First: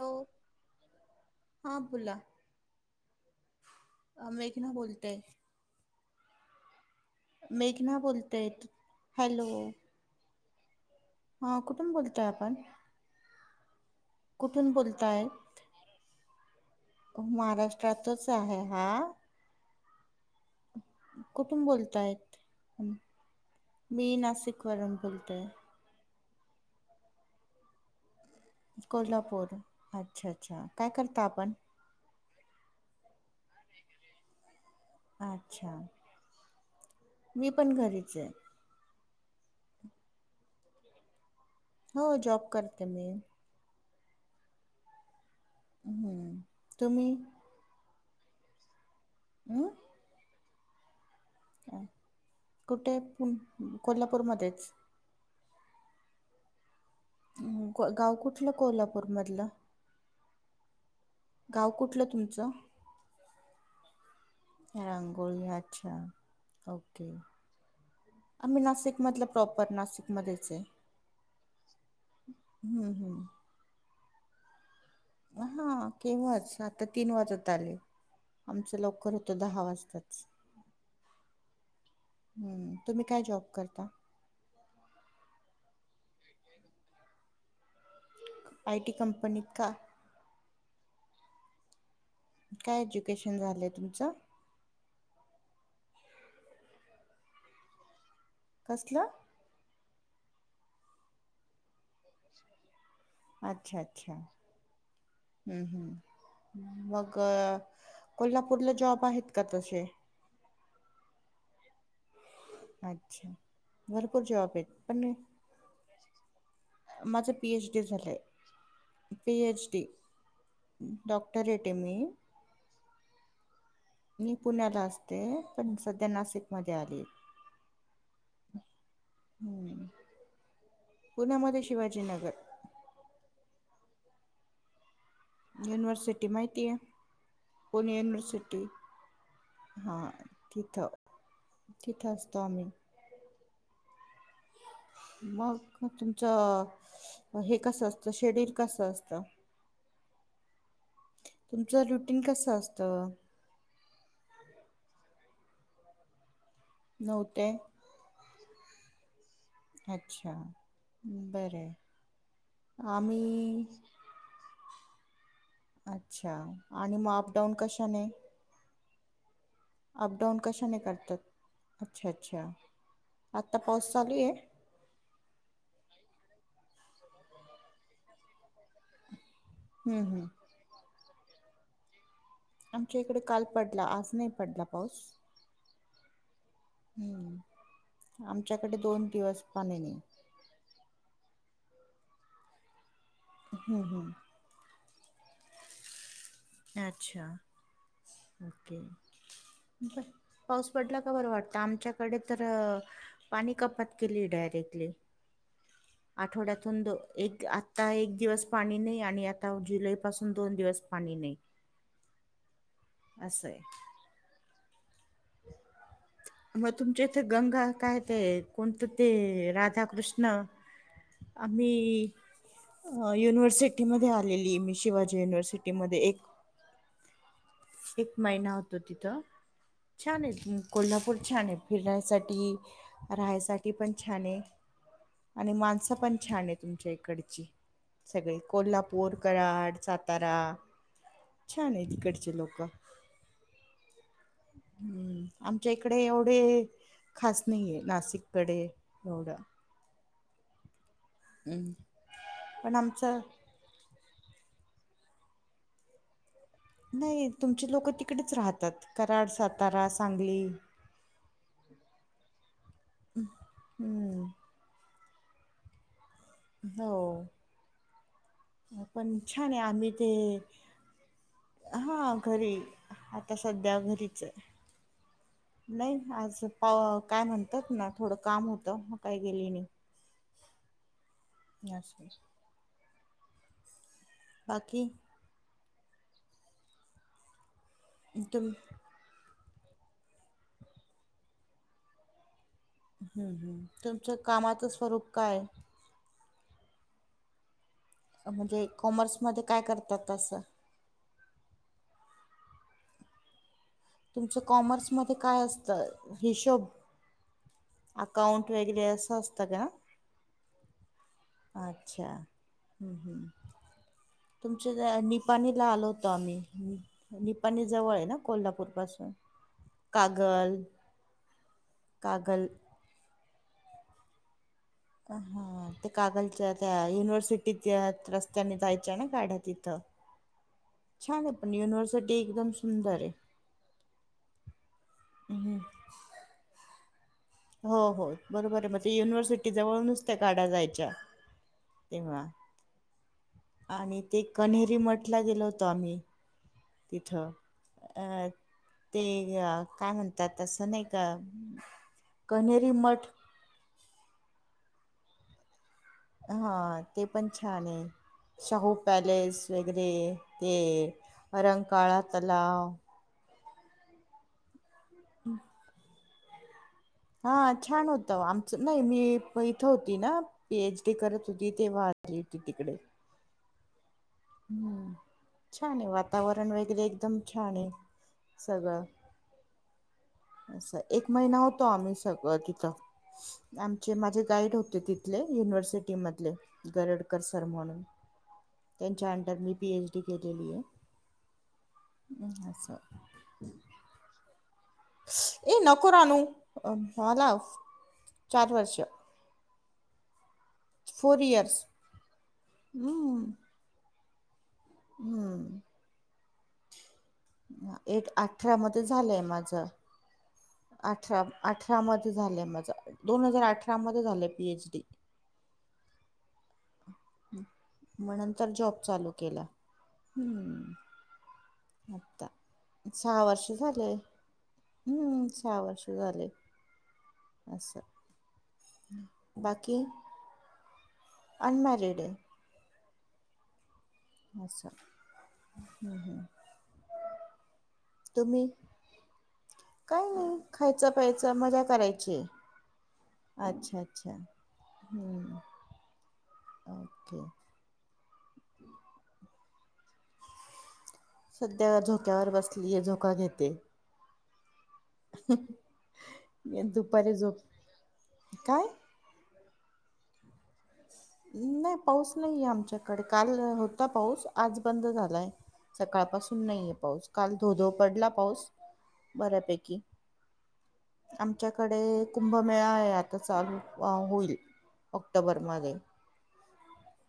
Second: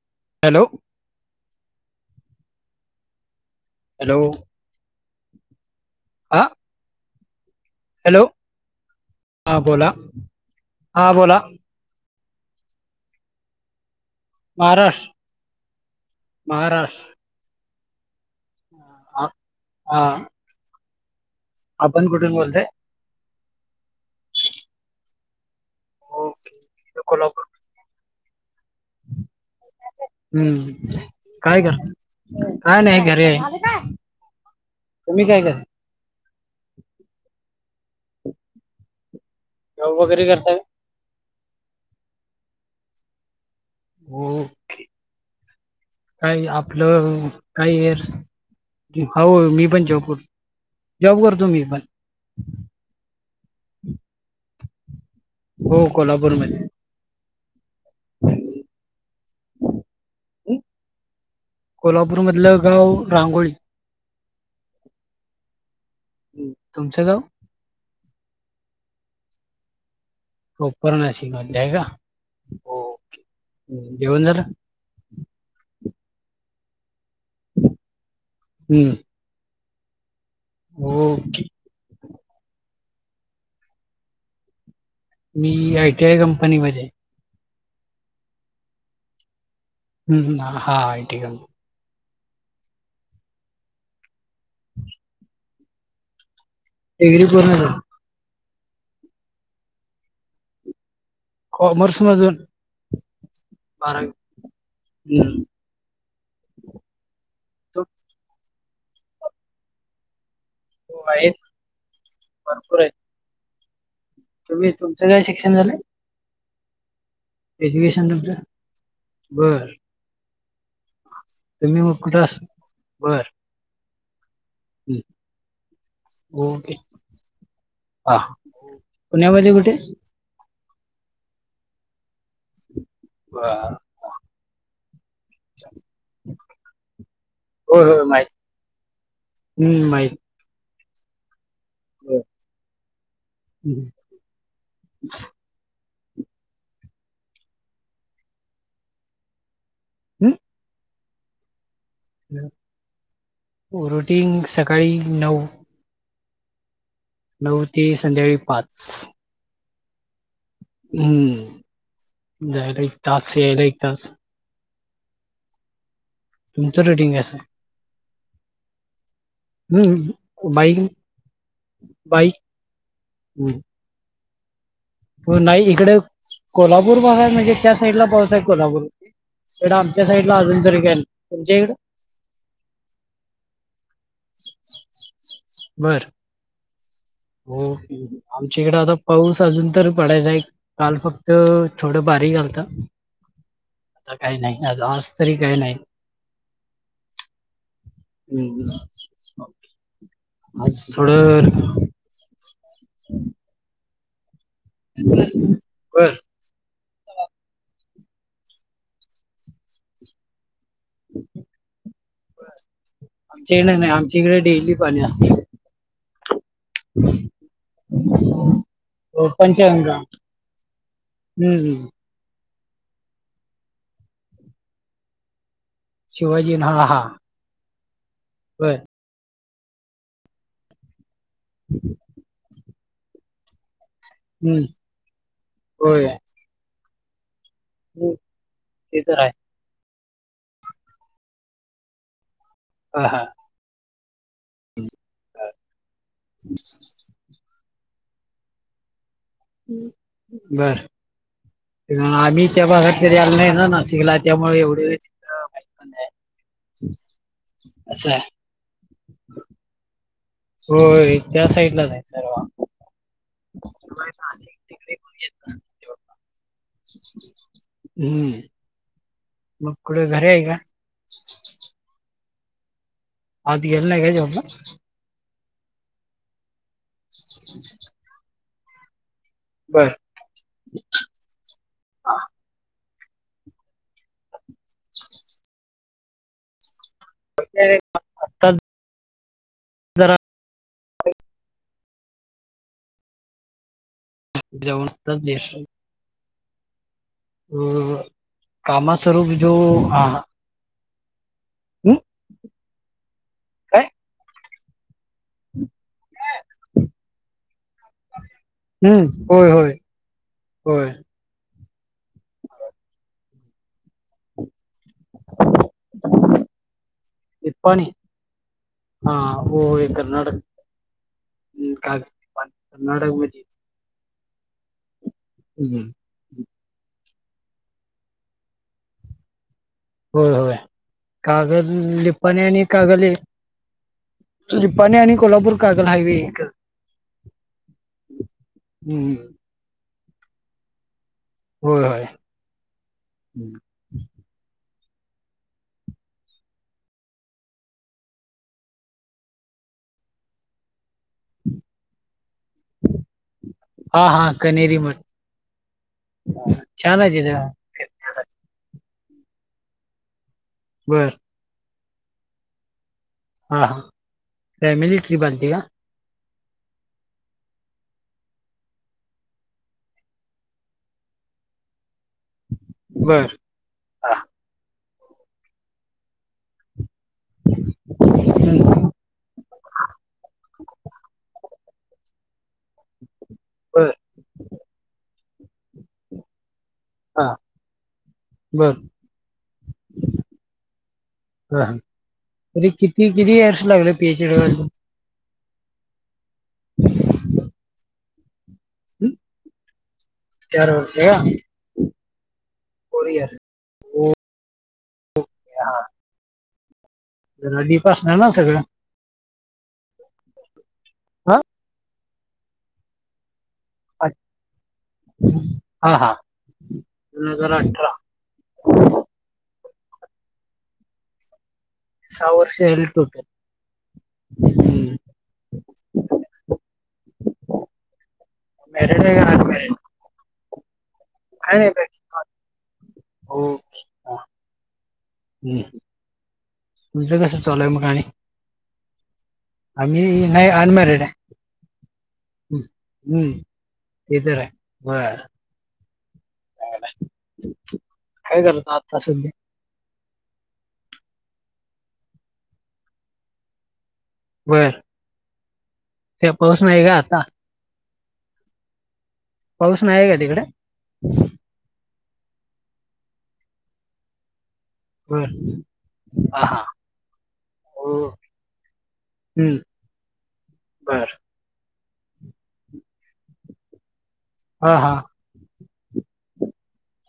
Hello हां बोला. Hello आ मेघना बोलताय. आ. मेघना बोलतय. हॅलो. हा बोला हा कुठून बोलतोय आपण? कुठून महाराष्ट्र बोलताय? महाराष्ट्र महाराष्ट्रात तच आहे हा. हा. कुठून आपण बोलताय? कुठून बोलताय मी नाशिक वरून बोलतोय. होके. मी कोल्हापूर कोल्हापूर अच्छा अच्छा, काय हम्म करता आपण? काय करता काय नाही घर आहे. तुम्ही काय अच्छा, करता मी पण घरीच आहे. जॉब वगैरे करताय? हो जॉब करते मी. ओके हम्म काही तुम्ही आपलं काही हो मी हम्म पण जयपूर जॉब करतो मी पण कोल्हापूर मध्येच. हो कोल्हापूरमध्ये. गाव कुठलं कोल्हापूर मधलं? कोल्हापूर मधलं गाव रांगोळी. रांंगोळी, अच्छा हम्म. तुमचं ओके. गाव आम्ही नाशिक मधल प्रॉपर नाशिक प्रॉपर नाशिक मध्ये आहे का? हम्म ओके जेवण झालं? हा केव्हाच आता तीन वाजत आले. आमचं हम्म लवकर होतं दहा वाजता. ओके. हम्म. तुम्ही काय जॉब करता? मी आय. टी. आय. कंपनीमध्ये आहे. आय टी कंपनी का? हम्म.. हा.. हा.. आय. टी. कंपनी. काय एज्युकेशन झालंय तुमचं? डिग्री पूर्ण झाली. कसलं? कॉमर्स मधून. अच्छा.. बारावी. अच्छा.. हम्म.. ह्म्म्म.. मग कोल्हापूर. कुठलं जॉब आहेत का तसे? हो आहेत की. अच्छा.. भरपूर जॉब आहेत. तुम्ही.. तुमचं पण काय शिक्षण झालयं. माझं पी. एच. डी झालं आहे. तुमचं? पी. एच. बर डी. डॉक्टर रेटमी. बरं. मी पुण्याला असते, पण सध्या नाशिक ओके मध्ये आली. पुण्या मध्ये कुठे? हम्म पुण्यामध्ये शिवाजीनगर. बरं.. युनिव्हर्सिटी माहितीय. होय पुणे होय माहित युनिवर्सिटी. हम्म हा माहित तिथं. तिथं असतो आम्ही. हम्म. मग. मग तुमचं अ-हे कसं असतं शेड्यूल कस असत? हम. तुम- रुटीन सकाळी नऊ. नऊ ते संध्याळी पाच. अच्छा. बरं आहे हम्म... जायला एक तास.. यायला आम्ही एक तास.. अच्छा तुमचं आणि मग रुटीन कसं आहे? अपडाऊन कशाने.. अपडाऊन हम्म कशाने बाईक करतात. अच्छा बाईक अच्छा हं. आता पाऊस चालू आहे. नाही इकडे कोल्हापूर भाग आहे म्हणजे त्या साईडला पाऊस आहे कोल्हापूरला. इकडं हम्म आमच्या हम्म साईडला अजून तरी काय नाही. तुमच्या इकडं. आमच्या इकडे काल पडला. आज नाही पडला पाऊस. बरं. हम्म हो आमच्याकडे आता दोन पाऊस दिवस अजून पाणी तर नाही पडायचा आहे. काल फक्त- थोडं बारीक आलत. हम्म आता हम्म काही नाही आज आज तरी काही नाही. अच्छा.. हम्म. पाऊस आज पडला का बरं थोडं वाटतं आमच्याकडे- तर पाणी कपात केली डायरेक्टली. बर आठवड्यातून दोन- एक आत्ता एक दिवस पाणी नाही आणि आता जुलैपासून दोन दिवस पाणी नाही. असं आहे आमच्याकडे नाही, आमच्या इकडे डेली पाणी असतयं. मग तुमच्या इथे गंगा काय ते-अ कोणतं ते-अ पंचगंगा राधाकृष्ण- हम्म आम्ही युनिव्हर्सिटी मध्ये आलेली मी शिवाजी युनिव्हर्सिटी शिवाजीन हा हा एक महिना बर होतो तिथं छान आहे कोल्हापूर छान आहे फिरण्यासाठी राहायसाठी पण छान आहे हम्म आणि माणसं होय पण हम्म, छान आहे तुमच्या इकडची सगळे ते कोल्हापूर तर आहे कराड सातारा छान आहे तिकडचे लोक ह हा हम्म आमच्या इकडे एवढे खास स् नाही आहे नाशिककडे एवढं बर. हम्म आम्ही त्या पण भागात तरी आमचं आल नाही ना ना शिकला त्यामुळे एवढ. ही प [unintelligible] नाही तुमचे लोक तिकडेच राहतात कराड सातारा सांगली हो त्या साईड लाच आहे सर्व हम्म तिक हो हम्म. पण छान आहे मग आम्ही कुठे ते घरी आहे का हां घरी. आता अज सध्या गेल् नाही का घरीच जोबला. आहे. नाही आज पा काय म्हणतात ना थोडं काम होतं. काय गेली नाही. बर बाकी [inaudible] एकदम आताच जरा [unintelligible] हम्म हम् तुमचं कामाचं जाऊन स्वरूप आताच काय देश म्हणजे कामा कॉमर्स स्वरूप मध्ये जो काय करतात तं. हम् काय तुमच कॉमर्स मध्ये काय असतं हिशोब अकाउंट वगैरे असं हम्म असतं होय का. होय होय अच्छा हम् हम् तु आमच्या निपाणीला आलो होतो आम्ही निपाणी जवळ आहे ना कोल्हापूर पासून हो कर्नाटक् का कागल कर्नाक ब हा हम्म, ते कागलच्या त्या युनिव्हर्सिटीत रस्त्याने जायच्या ना गाड्या त होय होय कागल युनिव्हर्सिटी लिपन एकदम आणि सुंदर कागल आहे. निप्पाणी आणि कोल्हापूर हम्म कागल हायवे. हो हो बरोबर आहे मगज हम्म. युनिव्हर्सिटी जवळनुच त्या काढा जायच्या होय. तेव्हा. हम्म. आणि ते कन्हेरी मठला गेलो होतो आम्ही तिथ अं ते अ काय म्हणतात तस नाही का. कन्हेरी मठ हा हा कनेरी मठ हा छान ते आहे पण तिथं छान आहे शाहू पॅलेस वगैरे ते बर रंकाळा तलाव हा हा फॅमिली ट्रिप आलती का. हा छान होतं आमच नाही मी इथं होती ना पीएच डी करत होती तेव्हा आलती. तिकडे बर हा हम्म छान आहे वातावरण वगैरे एकदम छान आहे हम्म. सगळं अस एक महिना होत. होतो आम्ही सगळं तिथ बर आमचे माझे गाईड होते तिथले युनिव्हर्सिटी मधले गरडकर हा सर म्हणून बर त्यांच्या अंंडर मी पीएच डी केलेली आहे. हा हम्म, त असं किती किती इयर्स लागले पीएचडी व्हायला. ए नको ना आणु अ मालाफ चार वर्ष चार वर्ष फोर इयर्स हम्म क हम्म हा [unintelligible] जरा डीप एक असणार ना अठरा सगळं मधे झालंय माझ अठरा हा अठरा झालंय माझ, दोन हजार आठ अच हा हा दोन हजार अठरा मग नंतर जॉब चालू केल ह आता सहा वर्ष झाली टोटल सहा वर्ष झाले हम्म सहा वर्ष झाले अस मॅरिड आहे का अनमॅरिड बाकी काय अन नाही बाकी. मॅरिड ये हो अच्छा हम्म. ह ह तुमचं कसं चालूय मग आणि काय आम्ही नाही खायचं अनमॅरिड प्यायचं मजा करायची हम् अच्छा अच्छा ते तर आहे बर हम्म. ओके [unintelligible] काय करतो आत्ता सधी [unintelligible] सध्या झोक्यावर बसलीये झोका घेते बर ते पाऊस नाही का दुपारी आता झोप काय पाऊस नाही आहे का तिकडे नाही पाऊस नाहीे आमच्याकडे काल होता पाऊस आज बंद बर झालाय सकाळ पासून हा हा नाहीय पाऊस काल धोधो हो पडला पाऊस हम्म बऱ्यापैकी बर आमच्याकडे हे कुंभमेळा आहे, आता चालू वा होईल हा हा ऑक्टोबर मधै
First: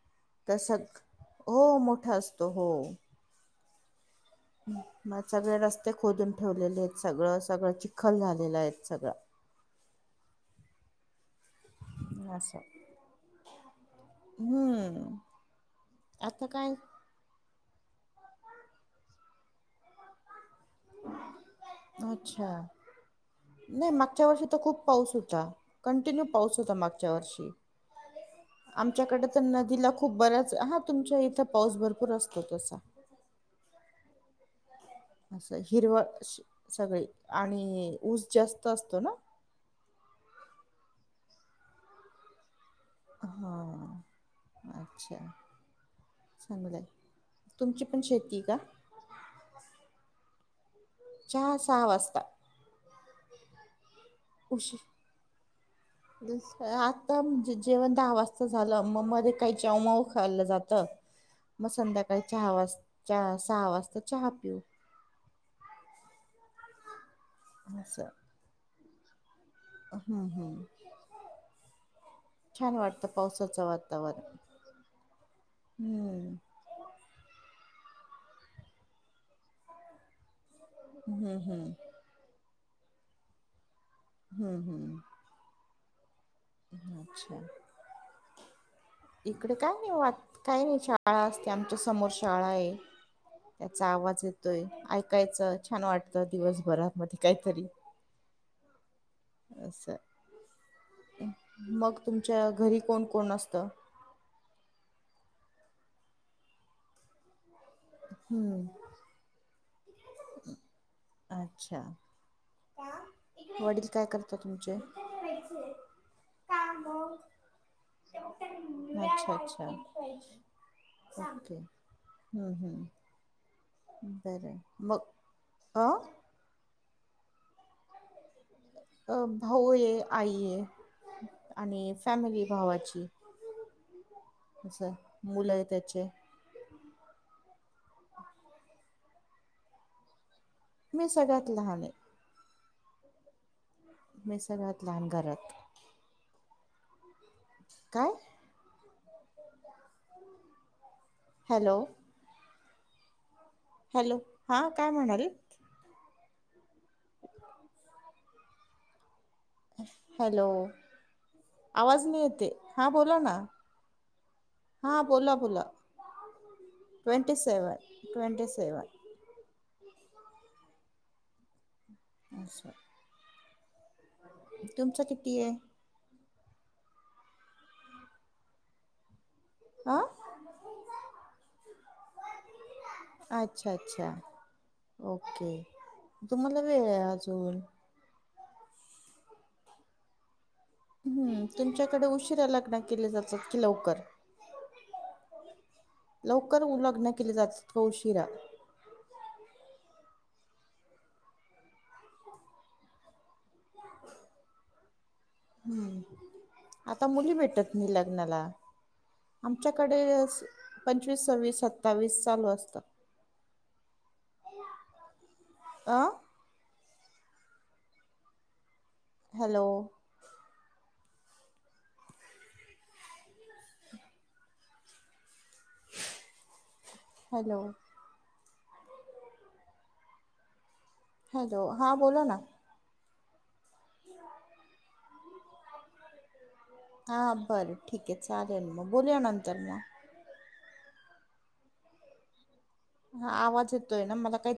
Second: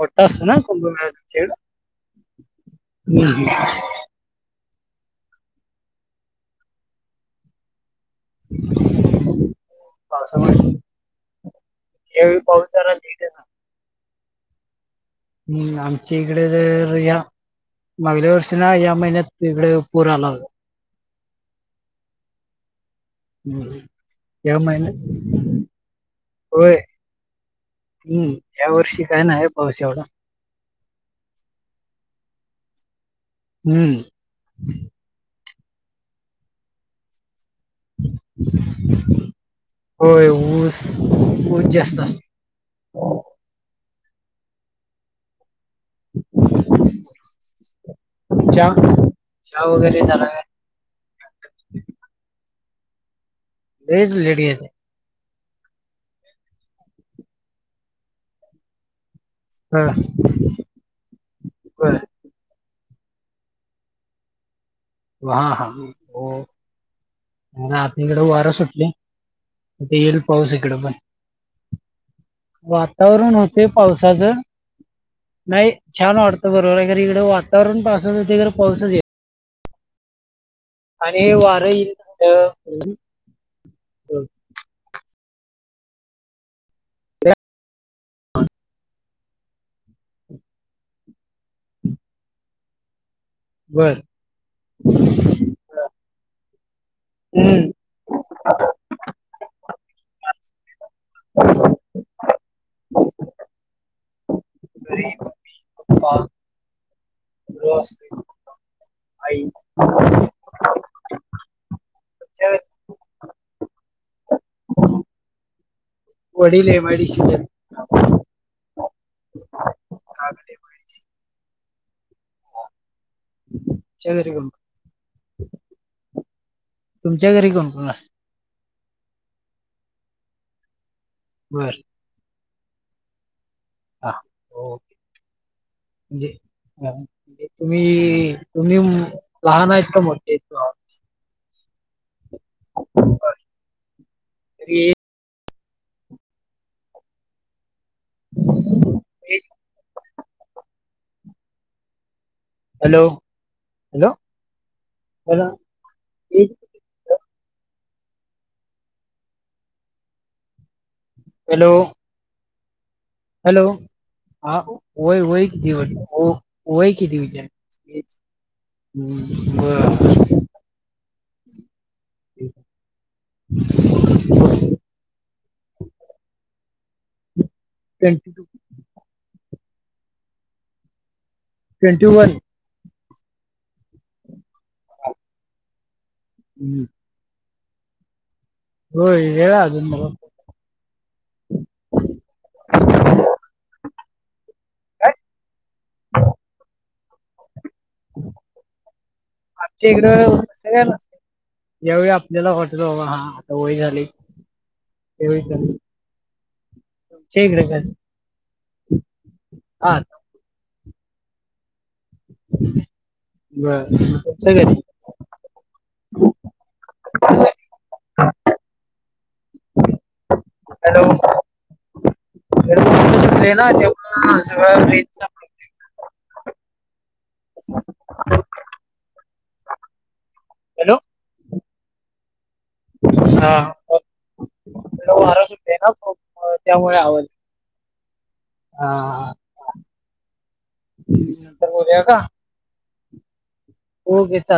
मोठा असतो ना सग कुंभमेळा तुमच्याकड हो मोठा असतो हो. हम ह [unintelligible] मग सगळे रस्ते खोदून ठेवलेले आहेत सगळं सगळं चिक खल झालेलं आहे सगळा एव पहचार जथे सांग [unintelligible] हम्म हम्म आमच्या इकडे आता काय तर या मागल्या वर्षी ना या महिन्यात तिकडे पूर आला होता अच्छा हम्म नाही मागच्या वर्षी तर या खूप पाऊस महिन्यात होता कंटिन्यू पाऊस होता होय मागच्या वर्षी हम्म या वर्षी काय आमच्याकडे तर नाही पाऊस नदीला एवढा खूप बऱ्याच हा तुमच्या इथं पाऊस भरपूर असतो तसा हम्म असं हिरवळ शी सगळी आणि ऊस जास्त असतो ना होय ऊस ऊस जास्त असतो हा अच्छा चांगलंय, तुमची पण शेती का? चहा चहा वगैरे झाला काय? चहा सहा वाजता लज लेडीते [unintelligible] उशी आता जेवण दहा वाजता झालं मग मध्ये काही हा च्याऊमाऊ खाल्लं जात मग होय. संध्याकाळी चहा वाजता चहा सहा वाजता चहा पिऊ. हा हा हो असं. आमच्याकडे वार सुटले. येईल हम्म पाऊस हम्म इकडे पण छान वाटतं वातावरण होते पावसाचं वातावरण पावसाचं नाही छान हम्म वाढतं बरोबर अगर इकडं वातावरण पासत होते तर पाऊसच य आणि ने हम्म हे वार हम्म. हम्म हम्म अच्छ इकडे काय नाही वा काय नाही. शाळा असते आमच्या समोर शाळा आहे. त्याचा बर आवाज येतोय ऐकायचं छान वाटतं दिवसभरात. मध्ये काहीतरी. हम्म मग तुमच्या घरी. कोण कोण असत. ह हम्म ह [inaudible] अच्छा. वडील काय करतात तुमचे. वडील एमआयडीसीत आहेत. अच्छा अच्छाओके काका एम आय डी सी हम्म हम्म. तुमच्या घरी कोण कोण? बरं मग ह तुमच्या घरी कोण कोण असत. अ भाऊ ये आई आहे बर आणि फॅमिली. भावाची हा हो असं मुलं आहे त्याचे. म्हणजे हा तुम्ही तुम्ही लहान आहेत का मोठे? का? मी सगळ्यात लहान आहे. मी तरी सगळ्यात लहान घरात. काय? ते. हॅलो! हॅलो! हॅलो हा काय म्हणाल. हॅलो [unintelligible] हॅलो हॅलो आवाज नाही येते हा बोला ना. हॅलो हा हां वय बोला होय बोला किती होय किती ट्वेंटी विचार सेवन ट्वेंटी सेवन ह्. बर. असचछा. [unintelligible] [inaudible] तुमचं किती आहे. ट्वेंटी. आं. Twenty one. अच्छा अच्छा ओके तुम्हाला वेळ आहे अजून. हो वेळ आहे अजून मला. हम्म तुमच्याकडे उशिरा लग्न केली जातात कि लवकर. लवकर उ लग्न केले जातात का उशिरा. आमच्या इकडे क यावेळी आपल्याला वाटत बाबा हा. वय झाली तेव ळी करू. आता मुली भेटत नाही लग्नाला हा आमच्याकडे. पंचवीस सव्वीसत् बर क... आ! ह.. हॅलो! हॅलो! प्लेन तेव सगळं ट्रेन.. हॅलो! हॅलो हॅलो हा बोोलो ना! हा. ह.. ना ख.. हा बरं ठीक आहे चालेलल मग हा बोलया नंतर मग. बोल्या का! हा आवाज येतोय ना मला ओके काही.. चालेल